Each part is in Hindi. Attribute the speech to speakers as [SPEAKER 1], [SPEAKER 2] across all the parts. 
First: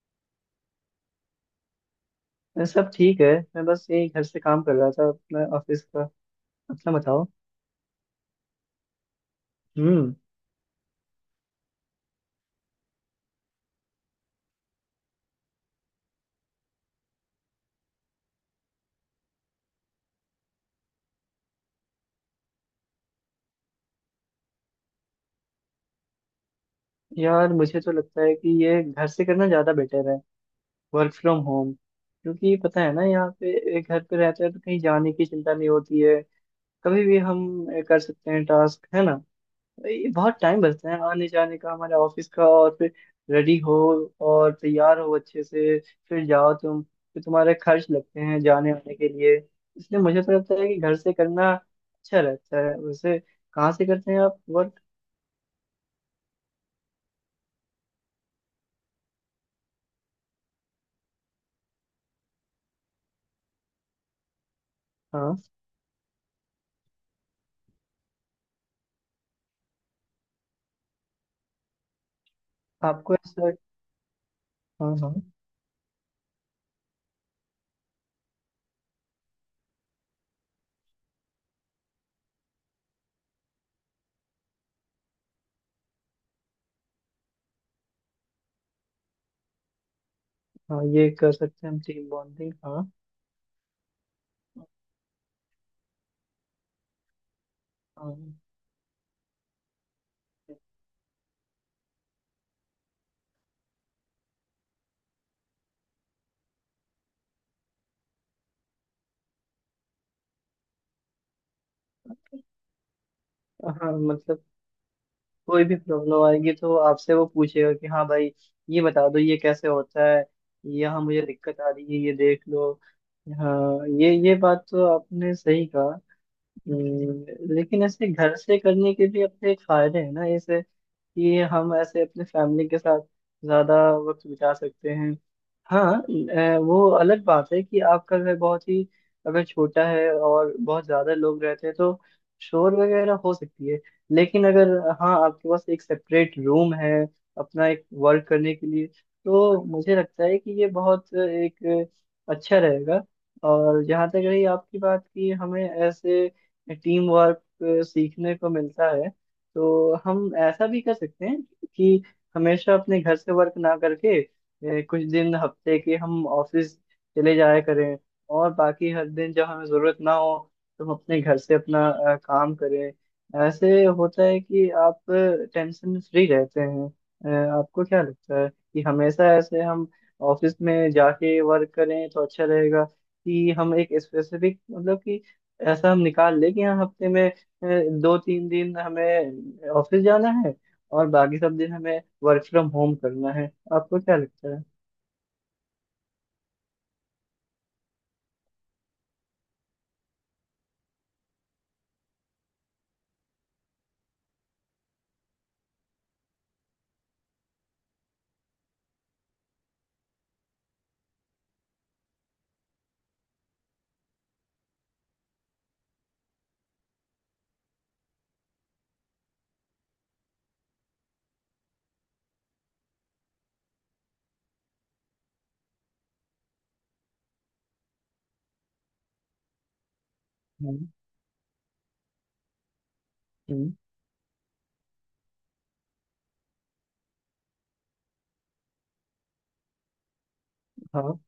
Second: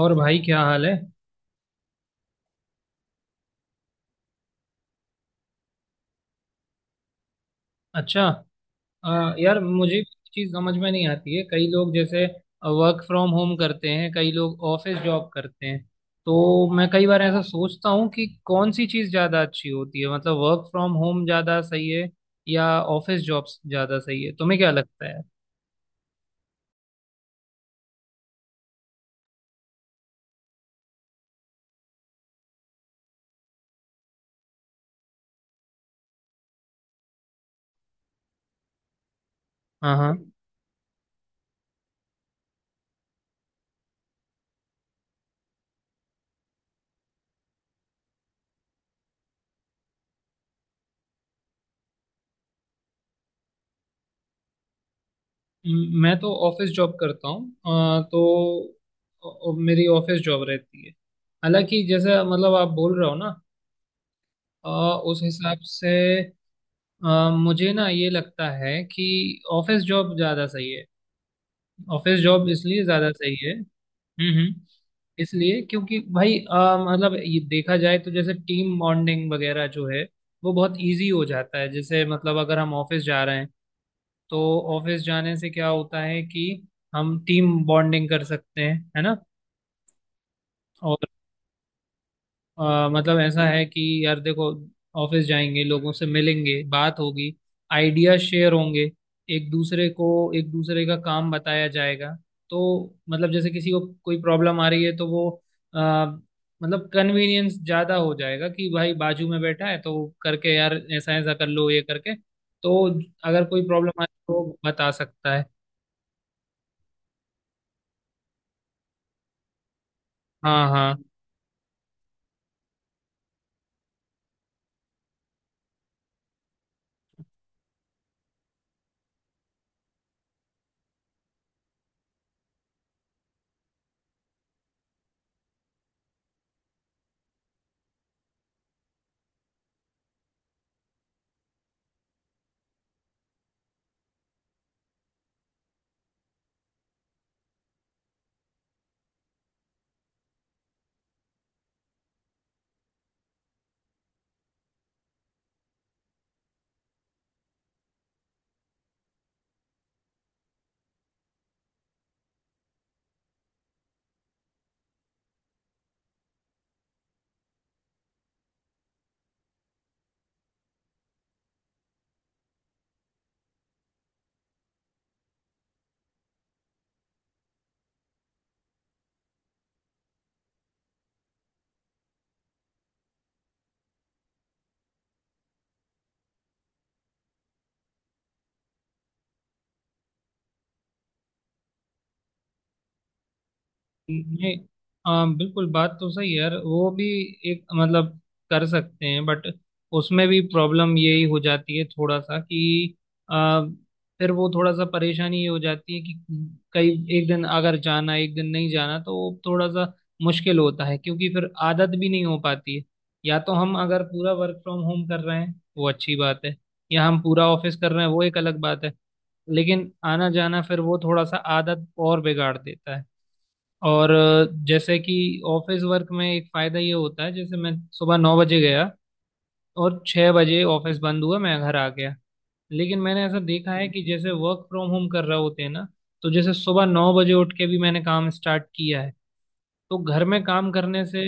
[SPEAKER 1] और भाई क्या हाल है।
[SPEAKER 2] सब ठीक है। मैं बस यही घर से काम कर रहा था अपना ऑफिस का। अपना बताओ।
[SPEAKER 1] अच्छा। यार मुझे एक
[SPEAKER 2] हम्म।
[SPEAKER 1] चीज़ समझ में नहीं आती है, कई लोग जैसे वर्क फ्रॉम होम करते हैं, कई लोग ऑफिस जॉब करते हैं। तो मैं कई बार ऐसा सोचता हूँ कि कौन सी चीज़ ज़्यादा अच्छी होती है, मतलब वर्क फ्रॉम होम ज़्यादा सही है या ऑफिस जॉब ज़्यादा सही है? तुम्हें क्या लगता है?
[SPEAKER 2] यार मुझे तो लगता है कि ये घर से करना ज़्यादा बेटर है, वर्क फ्रॉम होम, क्योंकि पता है ना यहाँ पे घर पे रहते हैं तो कहीं जाने की चिंता नहीं होती है। कभी भी हम कर सकते हैं टास्क, है ना।
[SPEAKER 1] हाँ
[SPEAKER 2] ये
[SPEAKER 1] हाँ।
[SPEAKER 2] बहुत टाइम बचता है आने जाने का हमारे ऑफिस का। और फिर रेडी हो और तैयार हो अच्छे से फिर जाओ तुम, फिर तुम्हारे खर्च लगते हैं जाने आने के लिए। इसलिए मुझे तो लगता है कि घर से करना अच्छा रहता है। वैसे कहाँ से करते हैं आप वर्क?
[SPEAKER 1] मैं तो ऑफिस जॉब करता हूँ। तो मेरी ऑफिस जॉब रहती है। हालांकि जैसे मतलब आप बोल रहे हो ना, अ, उस
[SPEAKER 2] हाँ।
[SPEAKER 1] हिसाब से मुझे ना ये लगता है कि ऑफिस जॉब ज़्यादा सही है। ऑफिस जॉब इसलिए ज़्यादा
[SPEAKER 2] आपको
[SPEAKER 1] सही है।
[SPEAKER 2] ऐसा?
[SPEAKER 1] हम्म।
[SPEAKER 2] हाँ हाँ।
[SPEAKER 1] इसलिए क्योंकि भाई मतलब ये देखा जाए तो जैसे टीम बॉन्डिंग वगैरह जो है, वो बहुत इजी हो जाता है। जैसे मतलब अगर हम ऑफिस जा रहे हैं तो ऑफिस जाने से क्या होता है कि हम टीम बॉन्डिंग कर सकते हैं, है ना?
[SPEAKER 2] हाँ ये कर सकते हैं हम, टीम बॉन्डिंग, हाँ।
[SPEAKER 1] मतलब ऐसा है कि यार देखो, ऑफिस जाएंगे, लोगों से मिलेंगे, बात होगी,
[SPEAKER 2] हाँ
[SPEAKER 1] आइडिया शेयर होंगे, एक दूसरे को, एक दूसरे का काम बताया जाएगा। तो मतलब जैसे किसी को कोई प्रॉब्लम आ रही है तो वो अ, मतलब कन्वीनियंस ज़्यादा हो जाएगा कि भाई बाजू में बैठा है तो करके यार ऐसा ऐसा कर लो ये करके। तो अगर कोई
[SPEAKER 2] हाँ,
[SPEAKER 1] प्रॉब्लम आए
[SPEAKER 2] मतलब
[SPEAKER 1] तो बता सकता है।
[SPEAKER 2] कोई भी प्रॉब्लम आएगी तो आपसे वो पूछेगा कि हाँ भाई ये बता दो ये कैसे होता है,
[SPEAKER 1] हाँ हाँ।
[SPEAKER 2] यहाँ मुझे दिक्कत आ रही है ये देख लो। हाँ ये बात तो आपने सही कहा। लेकिन ऐसे घर से करने के भी अपने एक फायदे हैं ना, ऐसे कि हम ऐसे अपने फैमिली के साथ ज्यादा वक्त बिता सकते हैं। हाँ वो अलग बात है कि आपका घर बहुत ही अगर छोटा है और बहुत ज्यादा लोग रहते हैं तो शोर वगैरह हो सकती है। लेकिन अगर हाँ आपके पास एक सेपरेट रूम है अपना, एक वर्क करने के लिए, तो मुझे लगता है कि ये बहुत एक अच्छा रहेगा। और जहाँ तक रही आपकी बात कि हमें ऐसे टीम वर्क सीखने को मिलता है, तो हम ऐसा भी कर सकते हैं कि हमेशा अपने घर से वर्क ना करके कुछ दिन हफ्ते के हम ऑफिस चले जाया करें। और बाकी हर दिन जब हमें ज़रूरत ना हो तो हम अपने घर से अपना काम करें। ऐसे होता है कि आप टेंशन फ्री रहते हैं। अ, आपको क्या लगता है कि हमेशा ऐसे हम ऑफिस में जाके वर्क करें तो अच्छा रहेगा, कि हम एक स्पेसिफिक मतलब कि ऐसा हम निकाल लें कि हाँ हफ्ते में दो तीन दिन हमें ऑफिस जाना है और बाकी सब दिन हमें वर्क फ्रॉम होम करना है? आपको क्या लगता
[SPEAKER 1] नहीं,
[SPEAKER 2] है?
[SPEAKER 1] हाँ बिल्कुल बात तो सही है यार, वो भी एक मतलब कर सकते हैं, बट उसमें भी प्रॉब्लम यही हो जाती है थोड़ा सा कि आ, फिर वो थोड़ा सा परेशानी ये हो जाती है कि कई एक दिन अगर जाना एक दिन नहीं जाना, तो वो थोड़ा सा मुश्किल होता है, क्योंकि फिर आदत भी नहीं हो पाती है। या तो हम अगर पूरा वर्क फ्रॉम होम कर रहे हैं वो अच्छी बात है, या हम पूरा ऑफिस कर रहे हैं वो एक अलग बात है। लेकिन आना जाना फिर वो थोड़ा सा आदत और बिगाड़ देता है। और जैसे कि ऑफिस वर्क में एक फायदा ये होता है, जैसे मैं सुबह 9 बजे गया और 6 बजे
[SPEAKER 2] हम्म।
[SPEAKER 1] ऑफिस बंद हुआ, मैं घर आ गया। लेकिन मैंने ऐसा
[SPEAKER 2] हम्म,
[SPEAKER 1] देखा है कि जैसे वर्क फ्रॉम होम कर रहे होते हैं ना, तो जैसे सुबह 9 बजे उठ के भी मैंने काम स्टार्ट किया है। तो घर में काम करने
[SPEAKER 2] हाँ
[SPEAKER 1] से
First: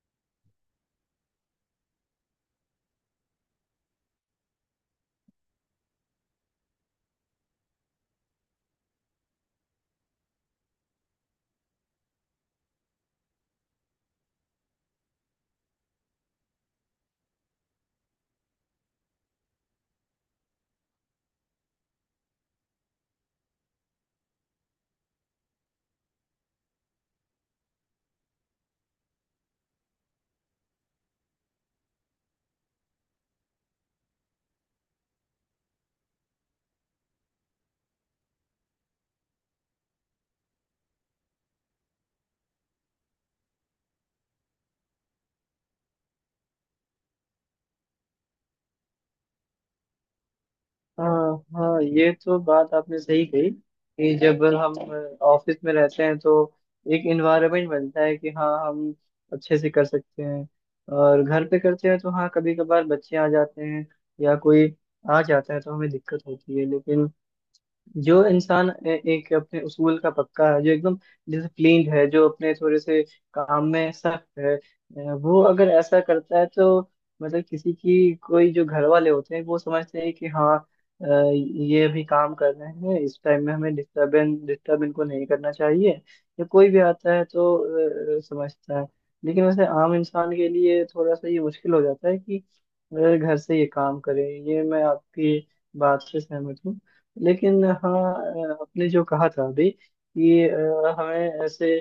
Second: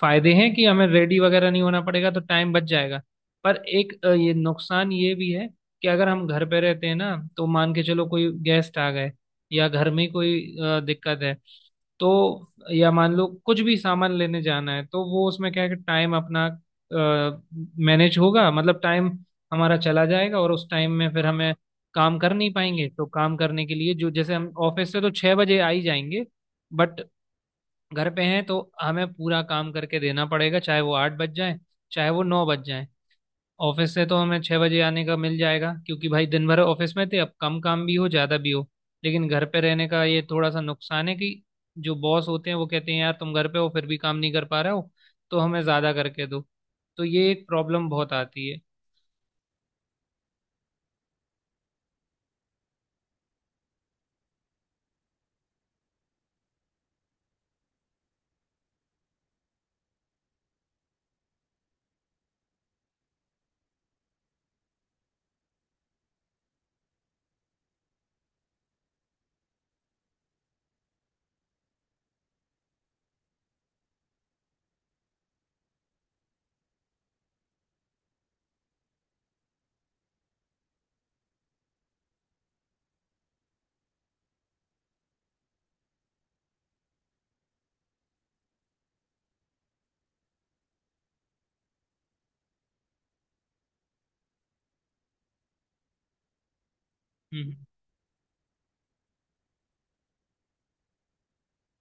[SPEAKER 1] फायदे हैं कि हमें रेडी वगैरह नहीं होना पड़ेगा तो टाइम बच जाएगा। पर एक ये नुकसान ये भी है कि अगर हम घर पे रहते हैं ना तो मान के चलो कोई गेस्ट आ गए या घर में ही कोई दिक्कत है, तो या मान लो कुछ भी सामान लेने जाना है, तो वो उसमें क्या है कि टाइम अपना मैनेज होगा, मतलब टाइम हमारा चला जाएगा और उस टाइम में फिर हमें काम कर नहीं पाएंगे। तो काम करने के लिए जो जैसे हम ऑफिस से तो 6 बजे आ ही जाएंगे, बट घर पे हैं तो हमें पूरा काम करके देना पड़ेगा, चाहे वो 8 बज जाए चाहे वो 9 बज जाए। ऑफिस से तो हमें 6 बजे आने का मिल जाएगा, क्योंकि भाई दिन भर ऑफिस में थे, अब कम काम भी हो ज्यादा भी हो। लेकिन घर पे रहने का ये थोड़ा सा नुकसान है कि जो बॉस होते हैं वो कहते हैं यार तुम घर पे हो फिर भी काम नहीं कर पा रहे हो, तो हमें ज्यादा करके दो। तो ये एक प्रॉब्लम बहुत आती है।
[SPEAKER 2] हाँ। हाँ ये तो बात आपने सही कही कि जब हम ऑफिस में रहते हैं तो एक इन्वायरमेंट बनता है कि हाँ हम अच्छे से कर सकते हैं। और घर पे करते हैं तो हाँ कभी कभार बच्चे आ जाते हैं या कोई आ जाता है तो हमें दिक्कत होती है। लेकिन जो इंसान एक अपने उसूल का पक्का है, जो एकदम डिसिप्लिन्ड है, जो अपने थोड़े से काम में सख्त है, वो अगर ऐसा करता है तो मतलब किसी की कोई जो घर वाले होते हैं वो समझते हैं कि हाँ ये अभी काम कर रहे हैं, इस टाइम में हमें डिस्टर्बेंस डिस्टर्ब इनको नहीं करना चाहिए। या कोई भी आता है तो समझता है। लेकिन वैसे आम इंसान के लिए थोड़ा सा ये मुश्किल हो जाता है कि घर से ये काम करें, ये मैं आपकी बात से सहमत हूँ।
[SPEAKER 1] हम्म।
[SPEAKER 2] लेकिन हाँ आपने जो कहा था अभी कि हमें ऐसे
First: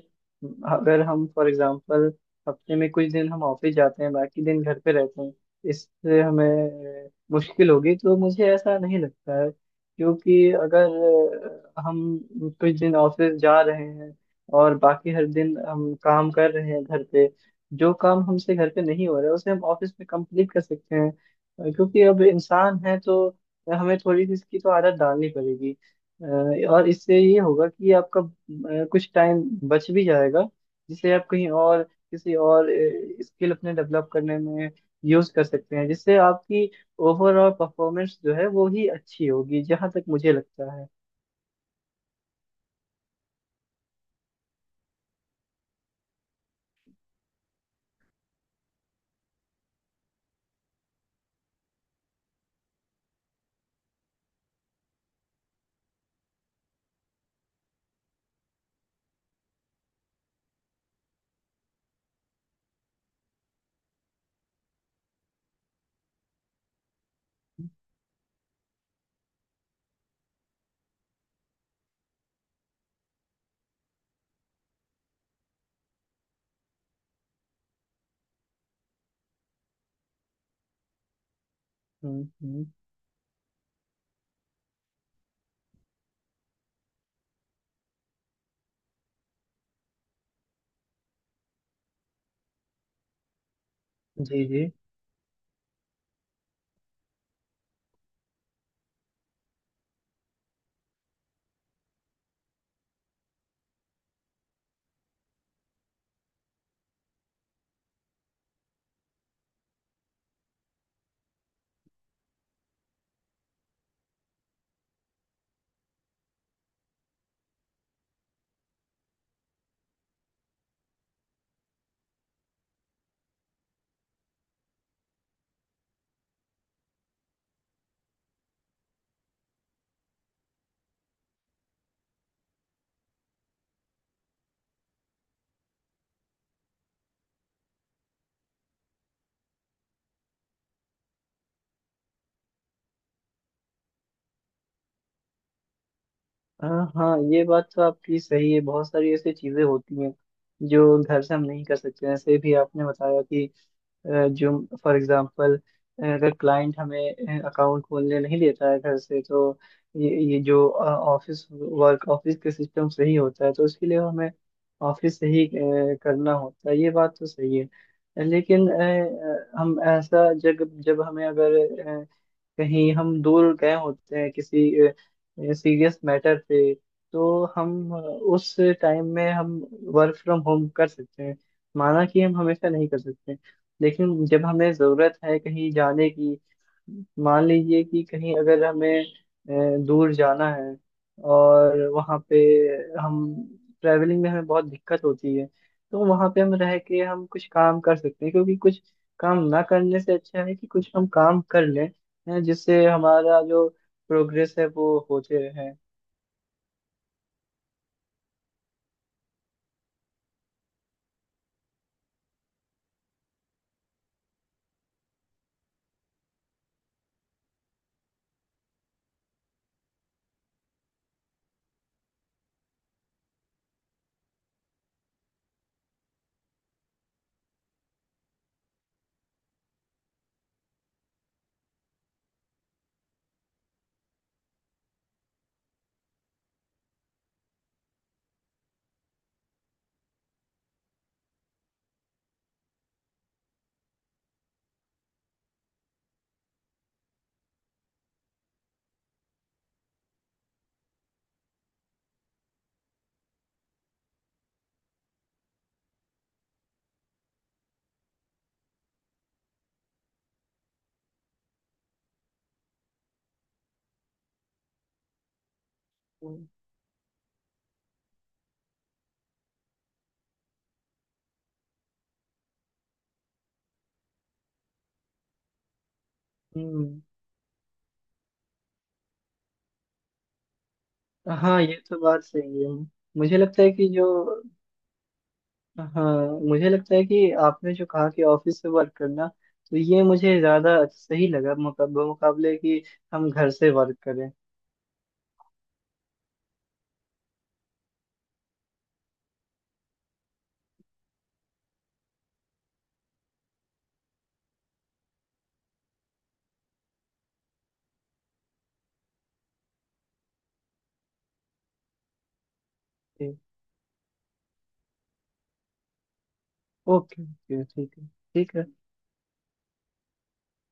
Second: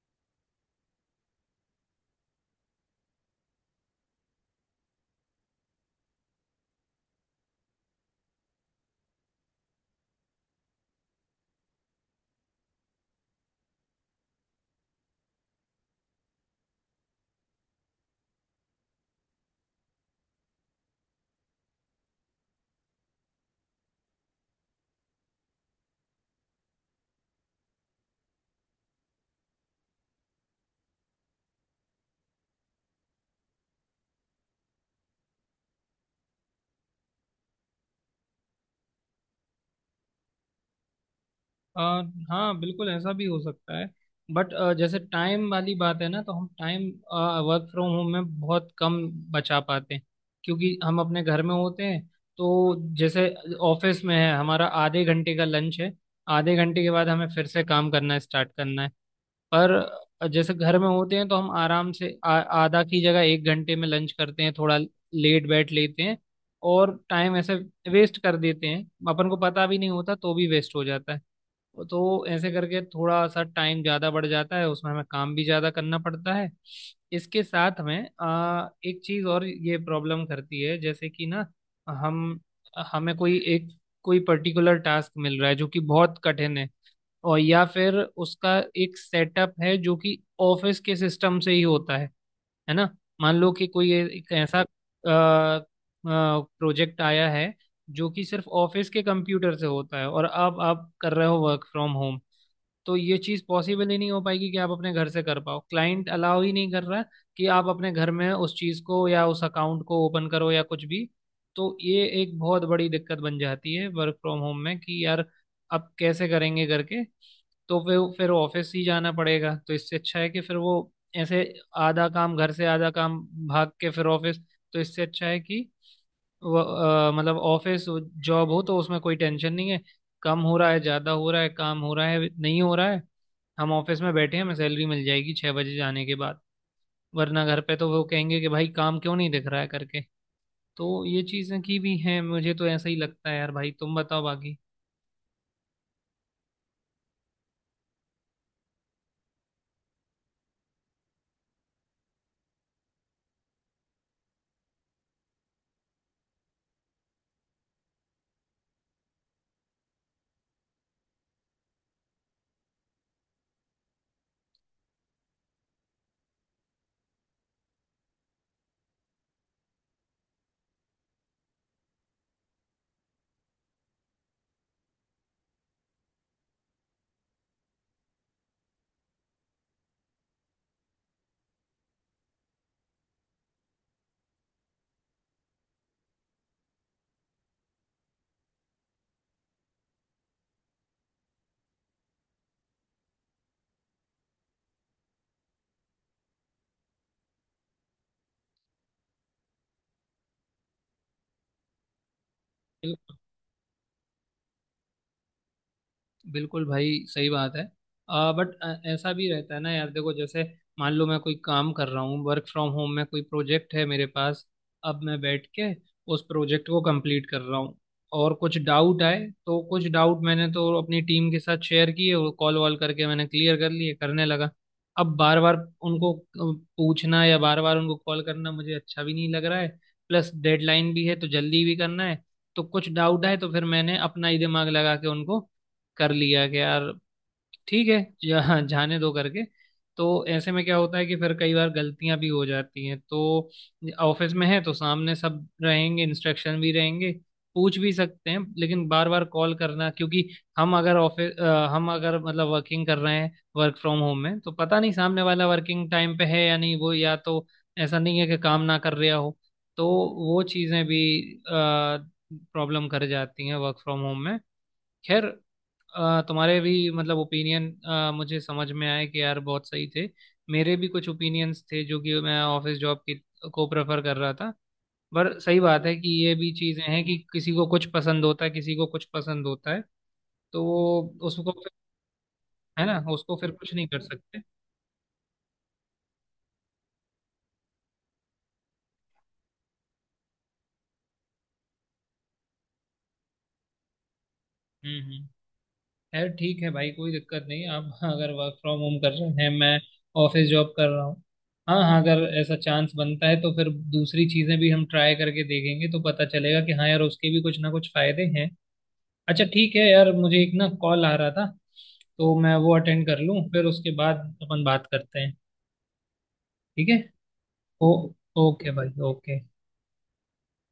[SPEAKER 2] अगर हम फॉर एग्जांपल हफ्ते में कुछ दिन हम ऑफिस जाते हैं बाकी दिन घर पे रहते हैं, इससे हमें मुश्किल होगी तो मुझे ऐसा नहीं लगता है। क्योंकि अगर हम कुछ दिन ऑफिस जा रहे हैं और बाकी हर दिन हम काम कर रहे हैं घर पे, जो काम हमसे घर पे नहीं हो रहा है उसे हम ऑफिस में कंप्लीट कर सकते हैं। क्योंकि अब इंसान है तो हमें थोड़ी सी इसकी तो आदत डालनी पड़ेगी। अ, और इससे ये होगा कि आपका कुछ टाइम बच भी जाएगा, जिसे आप कहीं और किसी और स्किल अपने डेवलप करने में यूज कर सकते हैं, जिससे आपकी ओवरऑल परफॉर्मेंस जो है वो ही अच्छी होगी, जहां तक मुझे लगता है।
[SPEAKER 1] अ, हाँ बिल्कुल ऐसा भी हो सकता है, बट जैसे टाइम वाली बात है ना, तो हम टाइम वर्क फ्रॉम होम में बहुत कम बचा पाते हैं, क्योंकि हम अपने घर में होते हैं। तो जैसे ऑफिस में है हमारा आधे घंटे का लंच है, आधे घंटे के बाद हमें फिर से काम करना स्टार्ट करना है। पर जैसे घर में होते हैं तो हम आराम से आधा की जगह 1 घंटे में लंच करते हैं, थोड़ा लेट बैठ लेते हैं और टाइम ऐसे वेस्ट कर देते हैं। अपन को पता भी नहीं होता तो भी वेस्ट हो जाता है। तो ऐसे करके थोड़ा सा टाइम ज़्यादा बढ़ जाता है, उसमें हमें काम भी ज़्यादा करना पड़ता है। इसके साथ में एक चीज़ और ये प्रॉब्लम करती है, जैसे कि ना हम
[SPEAKER 2] हम्म।
[SPEAKER 1] हमें कोई एक कोई पर्टिकुलर टास्क मिल रहा है जो कि बहुत कठिन है, और या फिर उसका एक सेटअप है जो कि ऑफिस के सिस्टम से ही होता है ना? मान लो कि कोई एक
[SPEAKER 2] जी
[SPEAKER 1] ऐसा
[SPEAKER 2] जी।
[SPEAKER 1] प्रोजेक्ट आया है जो कि सिर्फ ऑफिस के कंप्यूटर से होता है, और अब आप कर रहे हो वर्क फ्रॉम होम। तो ये चीज़ पॉसिबल ही नहीं हो पाएगी कि आप अपने घर से कर पाओ, क्लाइंट अलाउ ही नहीं कर रहा कि आप अपने घर में उस चीज़ को या उस अकाउंट को ओपन करो या कुछ भी। तो ये एक बहुत बड़ी दिक्कत बन जाती है वर्क फ्रॉम होम में कि यार अब कैसे करेंगे करके। तो फिर ऑफिस ही जाना पड़ेगा, तो इससे अच्छा है कि फिर वो ऐसे आधा काम घर से, आधा काम भाग के फिर ऑफिस। तो इससे अच्छा है कि मतलब ऑफिस जॉब हो तो उसमें कोई टेंशन नहीं है, कम हो रहा है ज़्यादा हो रहा है, काम हो रहा है नहीं हो रहा है, हम ऑफिस में बैठे हैं, हमें सैलरी मिल जाएगी 6 बजे जाने के बाद। वरना घर पे तो वो कहेंगे कि भाई काम क्यों नहीं दिख रहा है करके। तो ये चीज़ें की भी हैं, मुझे तो ऐसा ही लगता है यार, भाई तुम बताओ बाकी।
[SPEAKER 2] अ, हाँ ये बात तो आपकी सही है। बहुत सारी ऐसी चीजें होती हैं जो घर से हम नहीं कर सकते, जैसे भी आपने बताया कि जो फॉर एग्जांपल अगर क्लाइंट हमें अकाउंट खोलने नहीं देता है घर से, तो ये जो ऑफिस वर्क ऑफिस के सिस्टम से ही होता है तो उसके लिए हमें ऑफिस से ही करना होता है, ये बात तो सही है। लेकिन हम ऐसा जब जब हमें अगर कहीं हम दूर गए होते हैं किसी सीरियस मैटर पे तो हम उस टाइम में हम वर्क फ्रॉम होम कर सकते हैं। माना कि हम हमेशा नहीं कर सकते, लेकिन जब हमें ज़रूरत है कहीं जाने की, मान लीजिए कि कहीं अगर हमें दूर जाना है और वहाँ पे हम ट्रैवलिंग में हमें बहुत दिक्कत होती है, तो वहाँ पे हम रह के हम कुछ काम कर सकते हैं। क्योंकि कुछ काम ना करने से अच्छा है कि कुछ हम काम कर लें, हैं जिससे हमारा जो प्रोग्रेस है वो होते रहे।
[SPEAKER 1] बिल्कुल भाई सही बात है। बट ऐसा भी रहता है ना यार देखो, जैसे मान लो मैं कोई काम कर रहा हूँ वर्क फ्रॉम होम में, कोई प्रोजेक्ट है मेरे पास, अब मैं बैठ के उस प्रोजेक्ट को कंप्लीट कर रहा हूँ, और कुछ डाउट आए। तो कुछ डाउट मैंने तो अपनी टीम के साथ शेयर किए और कॉल वॉल करके मैंने क्लियर कर लिए, करने लगा। अब बार बार उनको पूछना या बार बार उनको कॉल करना मुझे अच्छा भी नहीं लग रहा है, प्लस डेडलाइन भी है तो जल्दी भी करना है। तो कुछ डाउट आए तो फिर मैंने अपना ही दिमाग लगा के उनको कर लिया कि यार ठीक है जाने दो करके। तो ऐसे में क्या होता है कि फिर कई बार गलतियां भी हो जाती हैं। तो ऑफिस में है तो सामने सब रहेंगे, इंस्ट्रक्शन भी रहेंगे, पूछ भी सकते हैं। लेकिन बार बार कॉल करना, क्योंकि हम अगर ऑफिस हम अगर मतलब वर्किंग कर रहे हैं वर्क फ्रॉम होम में, तो पता नहीं सामने वाला वर्किंग टाइम पे है या नहीं, वो या तो ऐसा नहीं है कि काम ना कर रहा हो। तो वो चीज़ें भी प्रॉब्लम कर जाती हैं वर्क फ्रॉम होम में। खैर, तुम्हारे भी मतलब ओपिनियन मुझे समझ में आए कि यार बहुत सही थे। मेरे भी कुछ ओपिनियंस थे जो कि मैं ऑफिस जॉब की को प्रेफर कर रहा था। पर सही बात है कि ये भी चीज़ें
[SPEAKER 2] हम्म।
[SPEAKER 1] हैं कि किसी को कुछ पसंद होता है किसी को कुछ पसंद होता है। तो वो उसको
[SPEAKER 2] हाँ
[SPEAKER 1] फिर,
[SPEAKER 2] ये तो बात सही है।
[SPEAKER 1] है ना, उसको
[SPEAKER 2] मुझे
[SPEAKER 1] फिर
[SPEAKER 2] लगता है
[SPEAKER 1] कुछ नहीं
[SPEAKER 2] कि
[SPEAKER 1] कर
[SPEAKER 2] जो,
[SPEAKER 1] सकते।
[SPEAKER 2] हाँ, मुझे लगता है कि आपने जो कहा कि ऑफिस से वर्क करना, तो ये मुझे ज्यादा सही लगा मुकाबले मुकाबले कि हम घर से वर्क करें।
[SPEAKER 1] हम्म। खैर ठीक है भाई, कोई दिक्कत नहीं। आप अगर वर्क फ्रॉम होम कर रहे हैं, मैं ऑफिस जॉब कर रहा हूँ। हाँ हाँ, अगर ऐसा चांस बनता है तो फिर दूसरी चीज़ें भी हम ट्राई करके देखेंगे तो पता चलेगा कि हाँ यार उसके भी कुछ ना कुछ फायदे हैं। अच्छा ठीक है यार, मुझे एक ना कॉल आ रहा था, तो मैं वो अटेंड कर
[SPEAKER 2] ठीक।
[SPEAKER 1] लूँ फिर उसके बाद अपन बात करते हैं। ठीक है?
[SPEAKER 2] ओके ओके,
[SPEAKER 1] ओ
[SPEAKER 2] ठीक है। ठीक है।
[SPEAKER 1] ओके भाई, ओके।